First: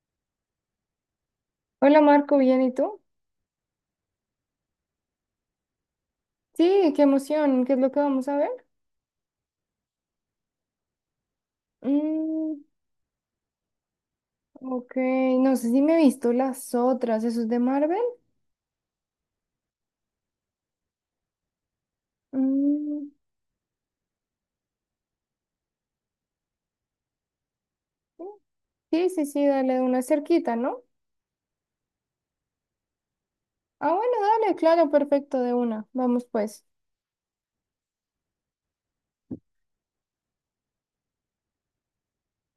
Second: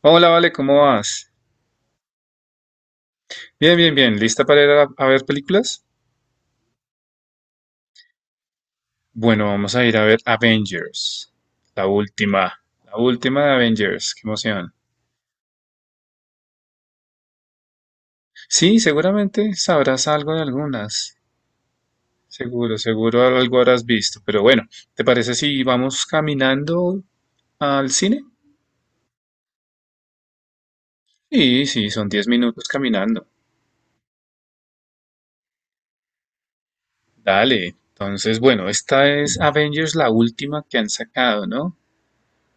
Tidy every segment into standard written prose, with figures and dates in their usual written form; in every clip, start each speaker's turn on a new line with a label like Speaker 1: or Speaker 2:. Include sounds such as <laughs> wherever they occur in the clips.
Speaker 1: Hola, Vale, ¿cómo vas?
Speaker 2: Hola Marco, ¿bien y tú?
Speaker 1: Bien, bien, bien. ¿Lista para ir a ver películas?
Speaker 2: Sí, qué emoción, ¿qué es lo que vamos a ver?
Speaker 1: Bueno, vamos a ir a ver Avengers. La última.
Speaker 2: Mm,
Speaker 1: La última de Avengers. Qué emoción.
Speaker 2: ok, no sé si me he visto las otras, ¿eso es de Marvel?
Speaker 1: Sí, seguramente sabrás algo de algunas. Seguro,
Speaker 2: Mm,
Speaker 1: seguro algo habrás visto. Pero bueno, ¿te parece si vamos caminando al cine?
Speaker 2: sí, sí, sí, dale de una cerquita, ¿no?
Speaker 1: Sí, sí, son 10 minutos caminando.
Speaker 2: Ah, bueno, dale, claro, perfecto, de una, vamos pues.
Speaker 1: Dale. Entonces, bueno, esta es Avengers, la última que han sacado, ¿no?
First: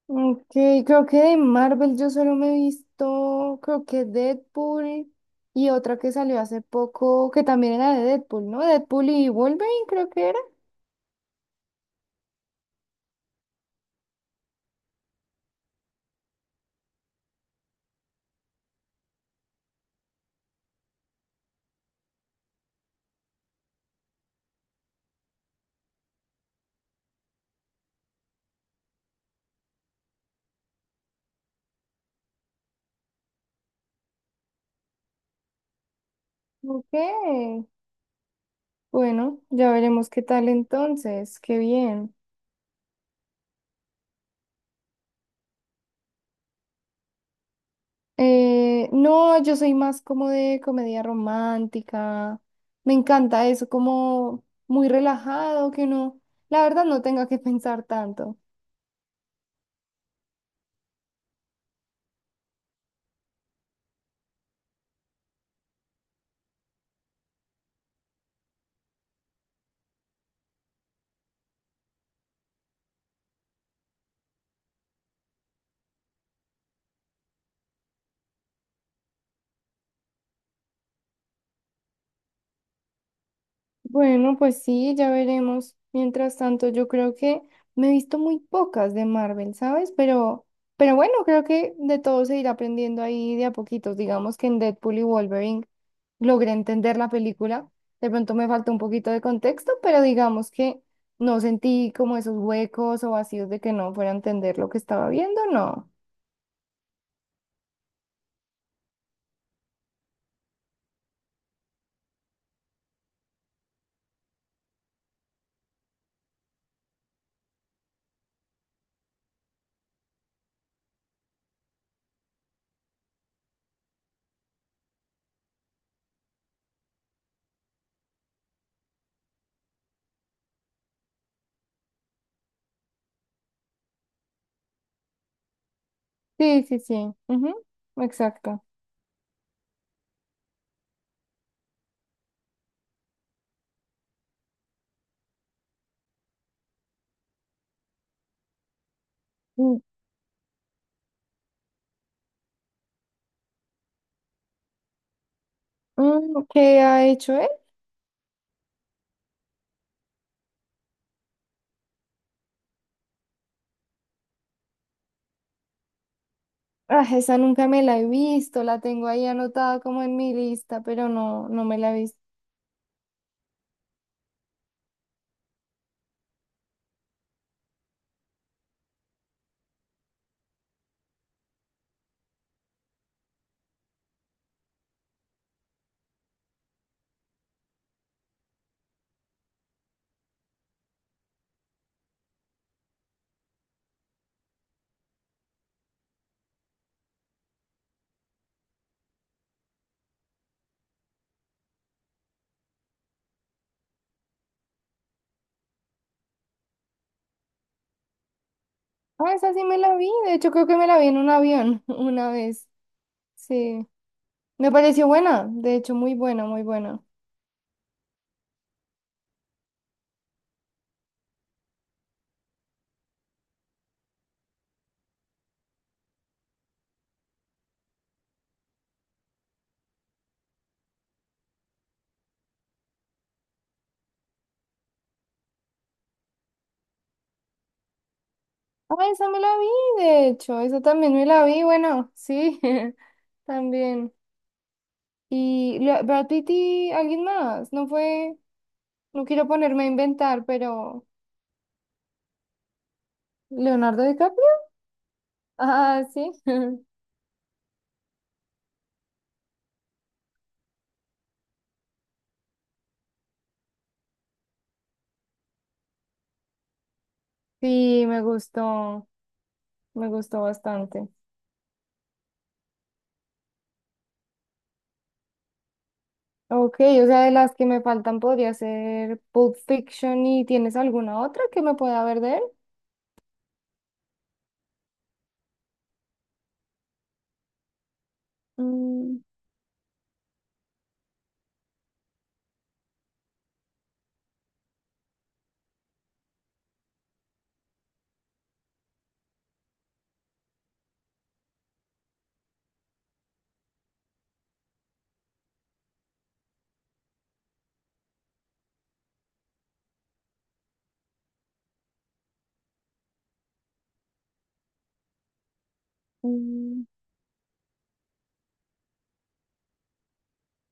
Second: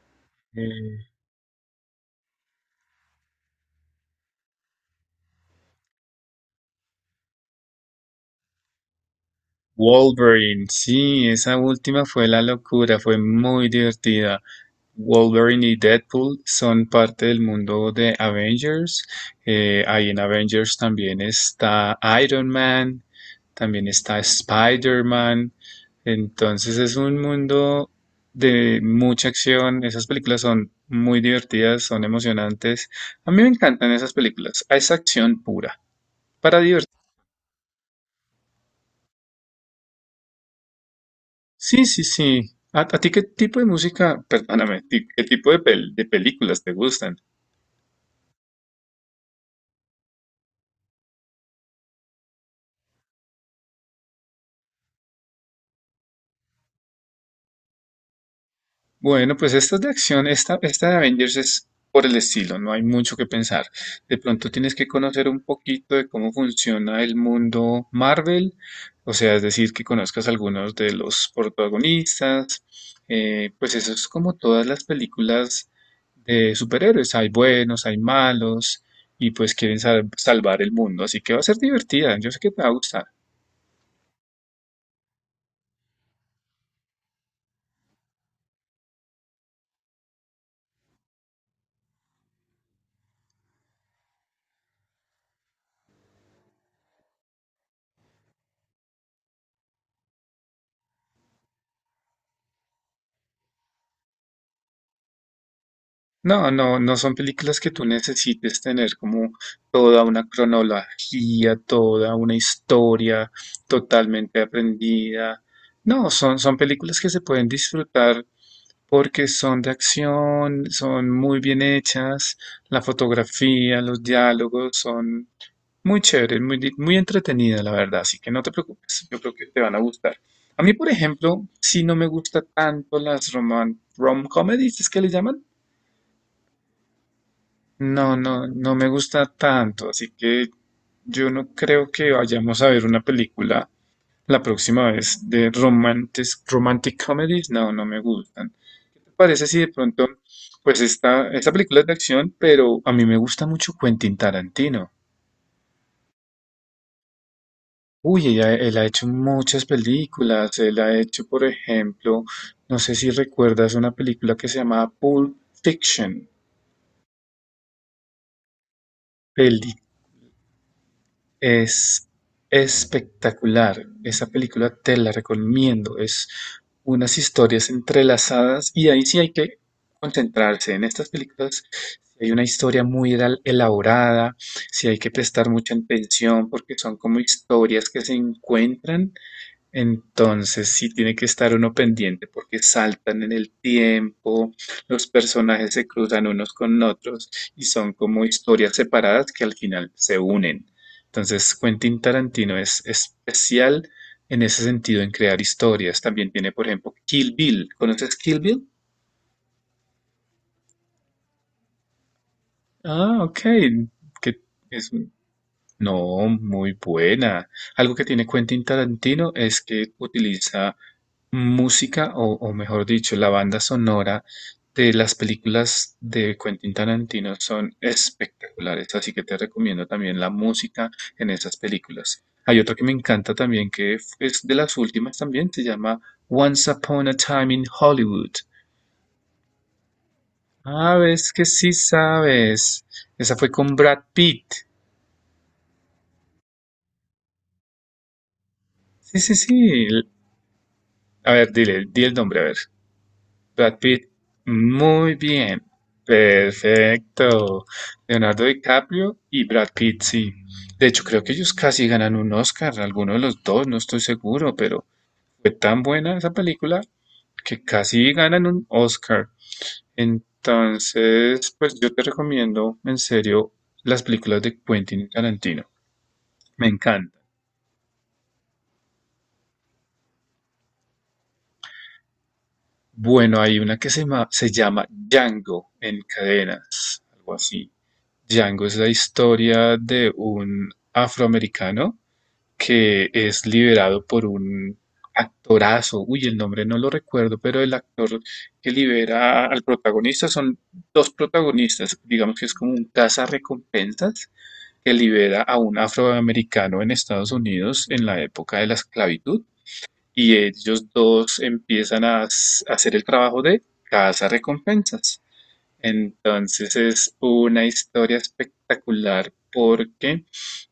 Speaker 2: Ok, creo
Speaker 1: Eh,
Speaker 2: que de Marvel yo solo me he visto, creo que Deadpool y otra que salió hace poco, que también era de Deadpool, ¿no? Deadpool y Wolverine creo que era.
Speaker 1: Wolverine, sí, esa última fue la locura, fue muy divertida. Wolverine y Deadpool son parte del mundo de Avengers. Ahí en Avengers también está Iron Man, también está Spider-Man. Entonces es un mundo de mucha acción. Esas películas son muy divertidas, son emocionantes. A mí me encantan esas películas. Es acción pura, para
Speaker 2: Ok.
Speaker 1: divertirse.
Speaker 2: Bueno, ya veremos qué tal entonces, qué
Speaker 1: Sí, sí,
Speaker 2: bien.
Speaker 1: sí. ¿A ti qué tipo de música, perdóname, qué tipo de, de películas te gustan?
Speaker 2: No, yo soy más como de comedia romántica, me encanta eso, como muy relajado, que uno, la verdad, no tenga que <laughs> pensar tanto.
Speaker 1: Bueno, pues esta es de acción, esta de Avengers es por el estilo, no hay mucho que pensar. De pronto tienes que conocer un poquito de cómo funciona el mundo Marvel, o sea, es decir, que conozcas algunos de los protagonistas, pues eso es como todas las películas de superhéroes, hay buenos, hay malos, y pues quieren salvar el mundo, así que va a ser divertida, yo sé que te va a gustar.
Speaker 2: Bueno, pues sí, ya veremos. Mientras tanto, yo creo que me he visto muy pocas de Marvel, ¿sabes? Pero bueno, creo que de todo se irá aprendiendo ahí de a poquitos. Digamos que en Deadpool y Wolverine logré entender la película. De pronto me faltó un poquito de contexto, pero digamos que no sentí como esos huecos o vacíos de que no fuera a entender lo que estaba viendo, no.
Speaker 1: No, no, no son películas que tú necesites tener como toda una cronología, toda una historia totalmente aprendida. No, son, son películas que se pueden disfrutar porque son de acción, son muy bien hechas, la fotografía, los diálogos son muy chéveres, muy, muy entretenidas, la verdad. Así que no te preocupes, yo creo que te van a gustar. A mí, por ejemplo, si no me gusta tanto las roman, rom-comedies, ¿es que le llaman?
Speaker 2: Sí, sí, sí. Ujú.
Speaker 1: No, no,
Speaker 2: Exacto.
Speaker 1: no me gusta tanto, así que yo no creo que vayamos a ver una película la próxima vez de romantic, romantic comedies. No, no me gustan. ¿Te parece si de
Speaker 2: Mm,
Speaker 1: pronto, pues esta película es de acción, pero a mí me gusta mucho Quentin Tarantino?
Speaker 2: mm, ¿qué ha hecho él?
Speaker 1: Uy, él ha hecho muchas películas. Él ha hecho, por ejemplo, no sé si recuerdas una película que se llamaba Pulp Fiction.
Speaker 2: Ah, esa nunca me la he visto, la tengo ahí anotada como en mi lista, pero no, no me la he
Speaker 1: Es
Speaker 2: visto.
Speaker 1: espectacular. Esa película te la recomiendo. Es unas historias entrelazadas y ahí sí hay que concentrarse. En estas películas sí hay una historia muy elaborada, sí hay que prestar mucha atención porque son como historias que se encuentran, entonces sí tiene que estar uno pendiente porque saltan en el tiempo, los personajes se cruzan unos con otros y son como historias separadas que al final se unen. Entonces Quentin Tarantino es especial en ese sentido en crear historias. También tiene, por ejemplo, Kill Bill. ¿Conoces Kill Bill?
Speaker 2: Ah, esa sí me la vi, de hecho creo que me la vi en un avión <laughs> una vez.
Speaker 1: Ah, ok.
Speaker 2: Sí,
Speaker 1: Que
Speaker 2: me
Speaker 1: es
Speaker 2: pareció buena, de hecho muy
Speaker 1: No,
Speaker 2: buena, muy
Speaker 1: muy
Speaker 2: buena.
Speaker 1: buena. Algo que tiene Quentin Tarantino es que utiliza música o mejor dicho, la banda sonora de las películas de Quentin Tarantino son espectaculares, así que te recomiendo también la música en esas películas. Hay otro que me encanta también, que es de las últimas también, se llama Once Upon a Time in Hollywood.
Speaker 2: Ah, esa me la vi, de hecho, esa
Speaker 1: Ah,
Speaker 2: también me
Speaker 1: ves que
Speaker 2: la vi,
Speaker 1: sí
Speaker 2: bueno, sí,
Speaker 1: sabes.
Speaker 2: <laughs>
Speaker 1: Esa fue con Brad
Speaker 2: también.
Speaker 1: Pitt.
Speaker 2: Y Brad Pitt y alguien más, no fue,
Speaker 1: Sí,
Speaker 2: no
Speaker 1: sí,
Speaker 2: quiero
Speaker 1: sí.
Speaker 2: ponerme a inventar, pero
Speaker 1: A ver, dile, di el nombre, a ver. Brad
Speaker 2: Leonardo
Speaker 1: Pitt,
Speaker 2: DiCaprio.
Speaker 1: muy bien,
Speaker 2: Ah, sí. <laughs>
Speaker 1: perfecto. Leonardo DiCaprio y Brad Pitt, sí. De hecho, creo que ellos casi ganan un Oscar, alguno de los dos, no estoy seguro, pero fue tan buena esa película que
Speaker 2: Sí,
Speaker 1: casi ganan un Oscar.
Speaker 2: me gustó bastante.
Speaker 1: Entonces, pues yo te recomiendo en serio las películas de Quentin Tarantino. Me
Speaker 2: Ok, o
Speaker 1: encanta.
Speaker 2: sea, de las que me faltan podría ser Pulp Fiction y ¿tienes alguna otra que me pueda ver de él?
Speaker 1: Bueno, hay una que se llama Django en cadenas, algo así. Django es la
Speaker 2: Mm.
Speaker 1: historia de un afroamericano que es liberado por un actorazo. Uy, el nombre no lo recuerdo, pero el actor que libera al protagonista son dos protagonistas. Digamos que es como un recompensas que libera a un afroamericano en Estados Unidos en la época de la esclavitud. Y ellos dos empiezan a hacer el trabajo de recompensas, entonces
Speaker 2: Mm.
Speaker 1: es una historia espectacular porque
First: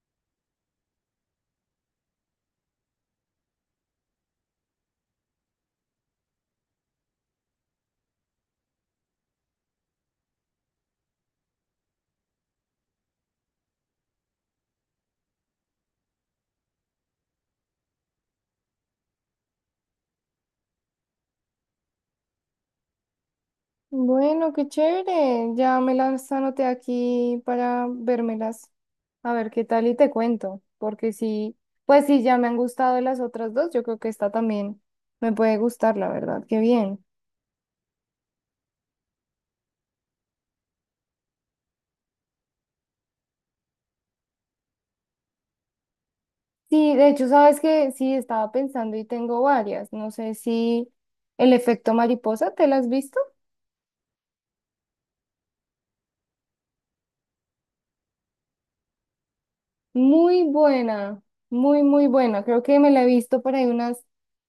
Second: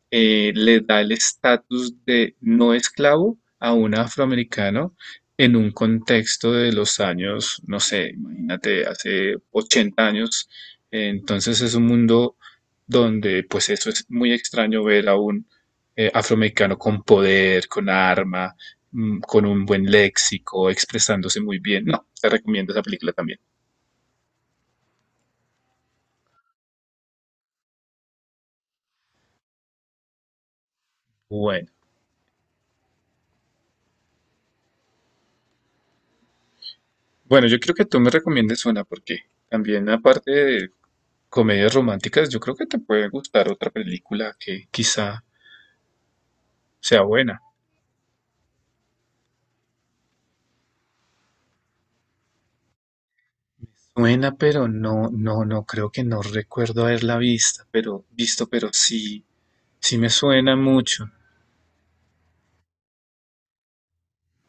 Speaker 1: le da el estatus de no esclavo a un afroamericano en un contexto de los años, no sé, imagínate, hace 80 años. Entonces es un mundo donde pues eso es muy extraño ver a un afroamericano con poder, con arma, mm, con un buen léxico, expresándose muy bien. No, te recomiendo esa película también.
Speaker 2: Bueno, qué chévere. Ya me las anoté aquí para vérmelas. A ver qué tal y te cuento. Porque sí,
Speaker 1: Bueno.
Speaker 2: pues sí, ya me han gustado las otras dos. Yo creo que esta también me puede gustar, la verdad. Qué bien.
Speaker 1: Bueno, yo creo que tú me recomiendes una porque también aparte de comedias románticas, yo creo que te puede gustar otra película que quizá
Speaker 2: Sí,
Speaker 1: sea
Speaker 2: de hecho,
Speaker 1: buena.
Speaker 2: sabes que sí, estaba pensando y tengo varias. No sé si El efecto mariposa, ¿te las has visto?
Speaker 1: Buena, pero no, no, no creo, que no recuerdo haberla vista, pero visto, pero sí, sí me
Speaker 2: Muy
Speaker 1: suena mucho.
Speaker 2: buena, muy, muy buena. Creo que me la he visto por ahí unas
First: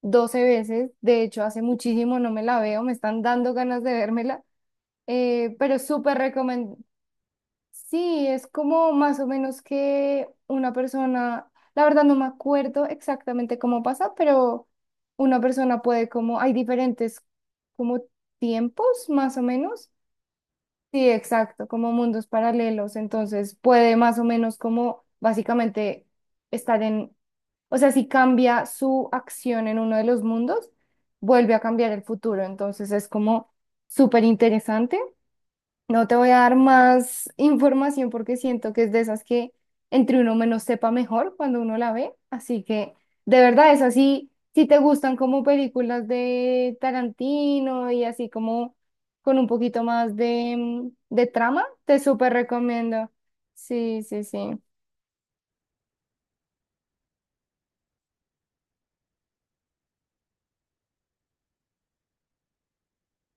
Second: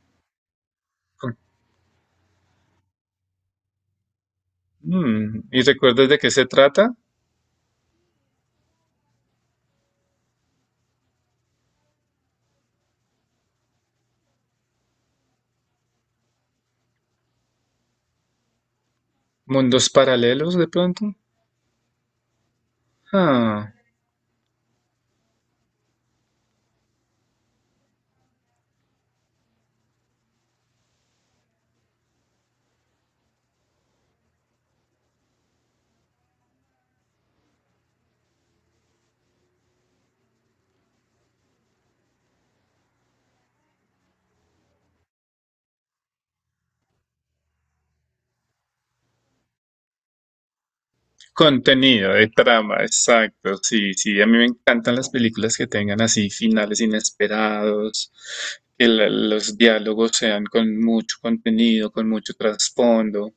Speaker 2: 12 veces. De
Speaker 1: Con-
Speaker 2: hecho, hace muchísimo no me la veo. Me están dando ganas de vérmela.
Speaker 1: mm, ¿y
Speaker 2: Pero
Speaker 1: recuerdas
Speaker 2: súper
Speaker 1: de qué se
Speaker 2: recomendable.
Speaker 1: trata?
Speaker 2: Sí, es como más o menos que una persona, la verdad no me acuerdo exactamente cómo pasa, pero una persona puede como, hay diferentes como tiempos más o menos.
Speaker 1: ¿Mundos paralelos de
Speaker 2: Sí,
Speaker 1: pronto?
Speaker 2: exacto, como mundos paralelos, entonces
Speaker 1: Ah.
Speaker 2: puede más o menos como básicamente estar en, o sea, si cambia su acción en uno de los mundos, vuelve a cambiar el futuro, entonces es como súper interesante. No te voy a dar más información porque siento que es de esas que entre uno menos sepa mejor cuando uno la ve. Así que de verdad es así. Si te gustan como películas de Tarantino y así como con un poquito más de, de trama, te
Speaker 1: Contenido de
Speaker 2: súper
Speaker 1: trama,
Speaker 2: recomiendo.
Speaker 1: exacto. Sí,
Speaker 2: Sí,
Speaker 1: sí,
Speaker 2: sí,
Speaker 1: a mí me
Speaker 2: sí.
Speaker 1: encantan las películas que tengan así finales inesperados, que los diálogos sean con mucho contenido, con mucho trasfondo.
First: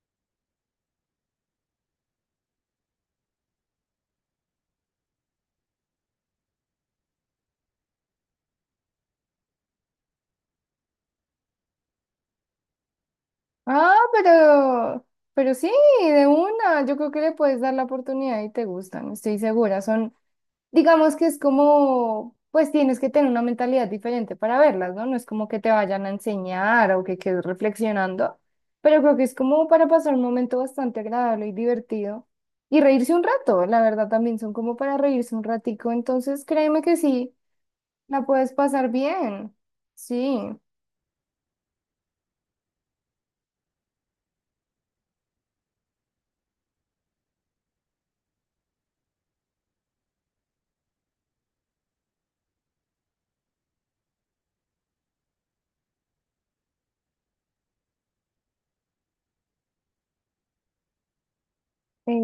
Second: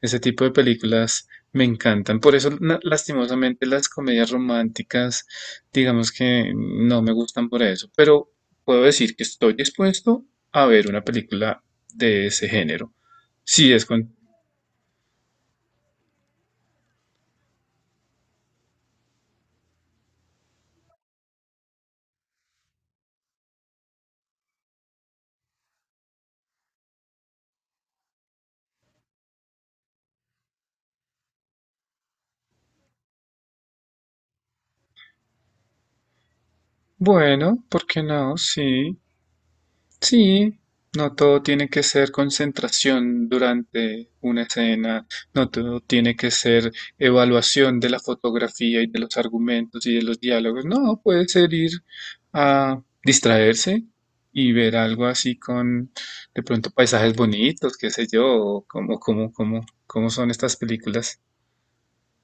Speaker 1: Ese tipo de películas me encantan. Por eso, lastimosamente, las comedias románticas, digamos que no me gustan por eso, pero puedo decir que estoy dispuesto a ver una película de ese género. Sí, es
Speaker 2: Ah,
Speaker 1: con...
Speaker 2: pero sí, de una. Yo creo que le puedes dar la oportunidad y te gustan. Estoy segura. Son, digamos que es como, pues tienes que tener una mentalidad diferente para verlas, ¿no? No es como que te vayan a enseñar o que quedes reflexionando, pero creo que es como para pasar un momento bastante agradable y divertido y reírse un rato, la verdad también son como para reírse un ratico, entonces créeme que sí,
Speaker 1: Bueno, ¿por qué
Speaker 2: la
Speaker 1: no?
Speaker 2: puedes pasar
Speaker 1: Sí.
Speaker 2: bien, sí.
Speaker 1: Sí, no todo tiene que ser concentración durante una escena, no todo tiene que ser evaluación de la fotografía y de los argumentos y de los diálogos, no, puede ser ir a distraerse y ver algo así con de pronto paisajes bonitos, qué sé yo, o cómo son estas películas.
Speaker 2: Eh,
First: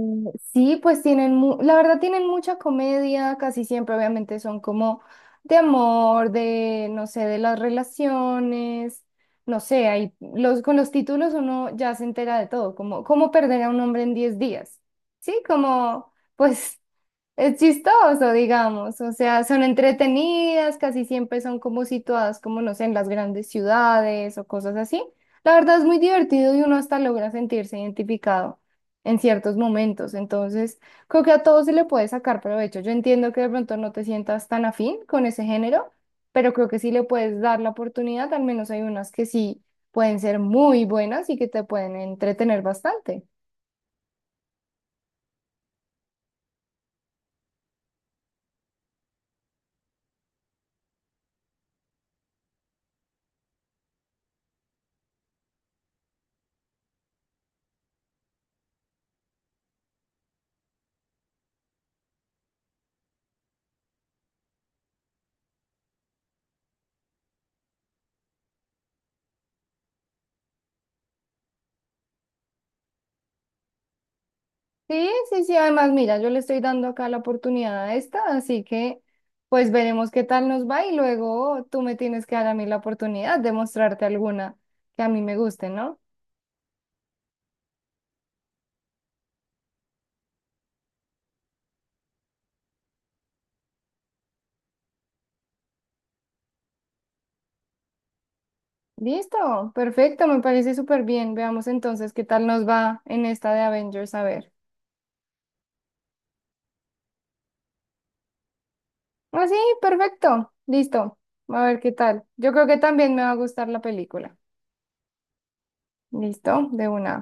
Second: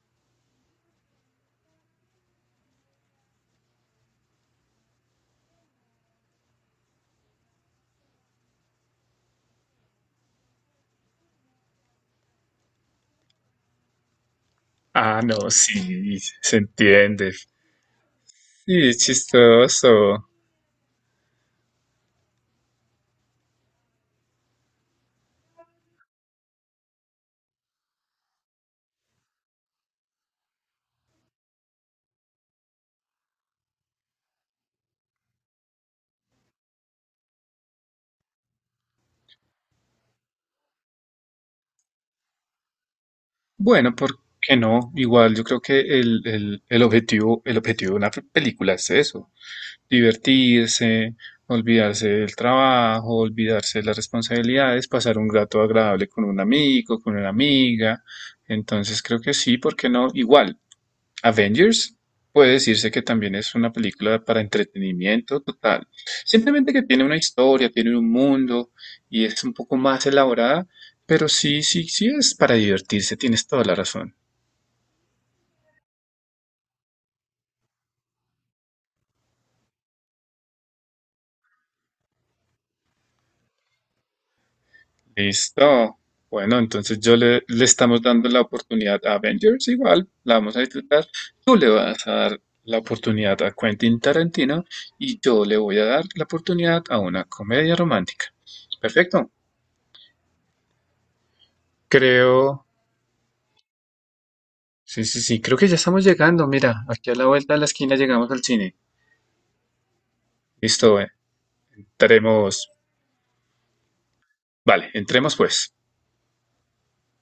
Speaker 2: sí, pues tienen, la verdad tienen mucha comedia, casi siempre obviamente son como de amor, de, no sé, de las relaciones, no sé, hay, los, con los títulos uno ya se entera de todo, como cómo perder a un hombre en 10 días,
Speaker 1: Ah,
Speaker 2: ¿sí?
Speaker 1: no,
Speaker 2: Como,
Speaker 1: sí, se
Speaker 2: pues
Speaker 1: entiende. Sí,
Speaker 2: es chistoso,
Speaker 1: es
Speaker 2: digamos, o sea, son
Speaker 1: chistoso.
Speaker 2: entretenidas, casi siempre son como situadas, como no sé, en las grandes ciudades o cosas así. La verdad es muy divertido y uno hasta logra sentirse identificado en ciertos momentos, entonces creo que a todos se le puede sacar provecho. Yo entiendo que de pronto no te sientas tan afín con ese género, pero creo que sí le puedes dar la oportunidad, al menos hay unas que sí pueden ser muy buenas y que te pueden entretener bastante.
Speaker 1: Bueno, ¿por qué no? Igual yo creo que el objetivo de una película es eso, divertirse, olvidarse del trabajo, olvidarse de las responsabilidades, pasar un rato agradable con un amigo, con una amiga. Entonces creo que sí, ¿por qué no? Igual, Avengers puede decirse que también es una película para entretenimiento total. Simplemente que tiene una historia, tiene un mundo y es un poco más elaborada, pero sí, sí, sí es para divertirse, tienes toda la razón.
Speaker 2: Sí, sí, sí, además, mira, yo le estoy dando acá la oportunidad a esta, así que pues veremos qué tal nos va y luego tú me tienes que dar a mí la oportunidad de mostrarte alguna que a mí me guste,
Speaker 1: Listo.
Speaker 2: ¿no?
Speaker 1: Bueno, entonces yo le estamos dando la oportunidad a Avengers, igual la vamos a disfrutar. Tú le vas a dar la oportunidad a Quentin Tarantino y yo le voy a dar la oportunidad a una comedia romántica. Perfecto.
Speaker 2: Listo, perfecto, me parece súper bien. Veamos entonces qué tal
Speaker 1: Creo,
Speaker 2: nos va en esta de Avengers, a ver.
Speaker 1: sí, sí, sí, creo que ya estamos llegando. Mira, aquí a la vuelta de la esquina llegamos al cine.
Speaker 2: Ah, sí, perfecto,
Speaker 1: Listo,
Speaker 2: listo, a ver qué tal. Yo
Speaker 1: entremos.
Speaker 2: creo que también me va a gustar la película.
Speaker 1: Vale, entremos pues.
Speaker 2: Listo, de una.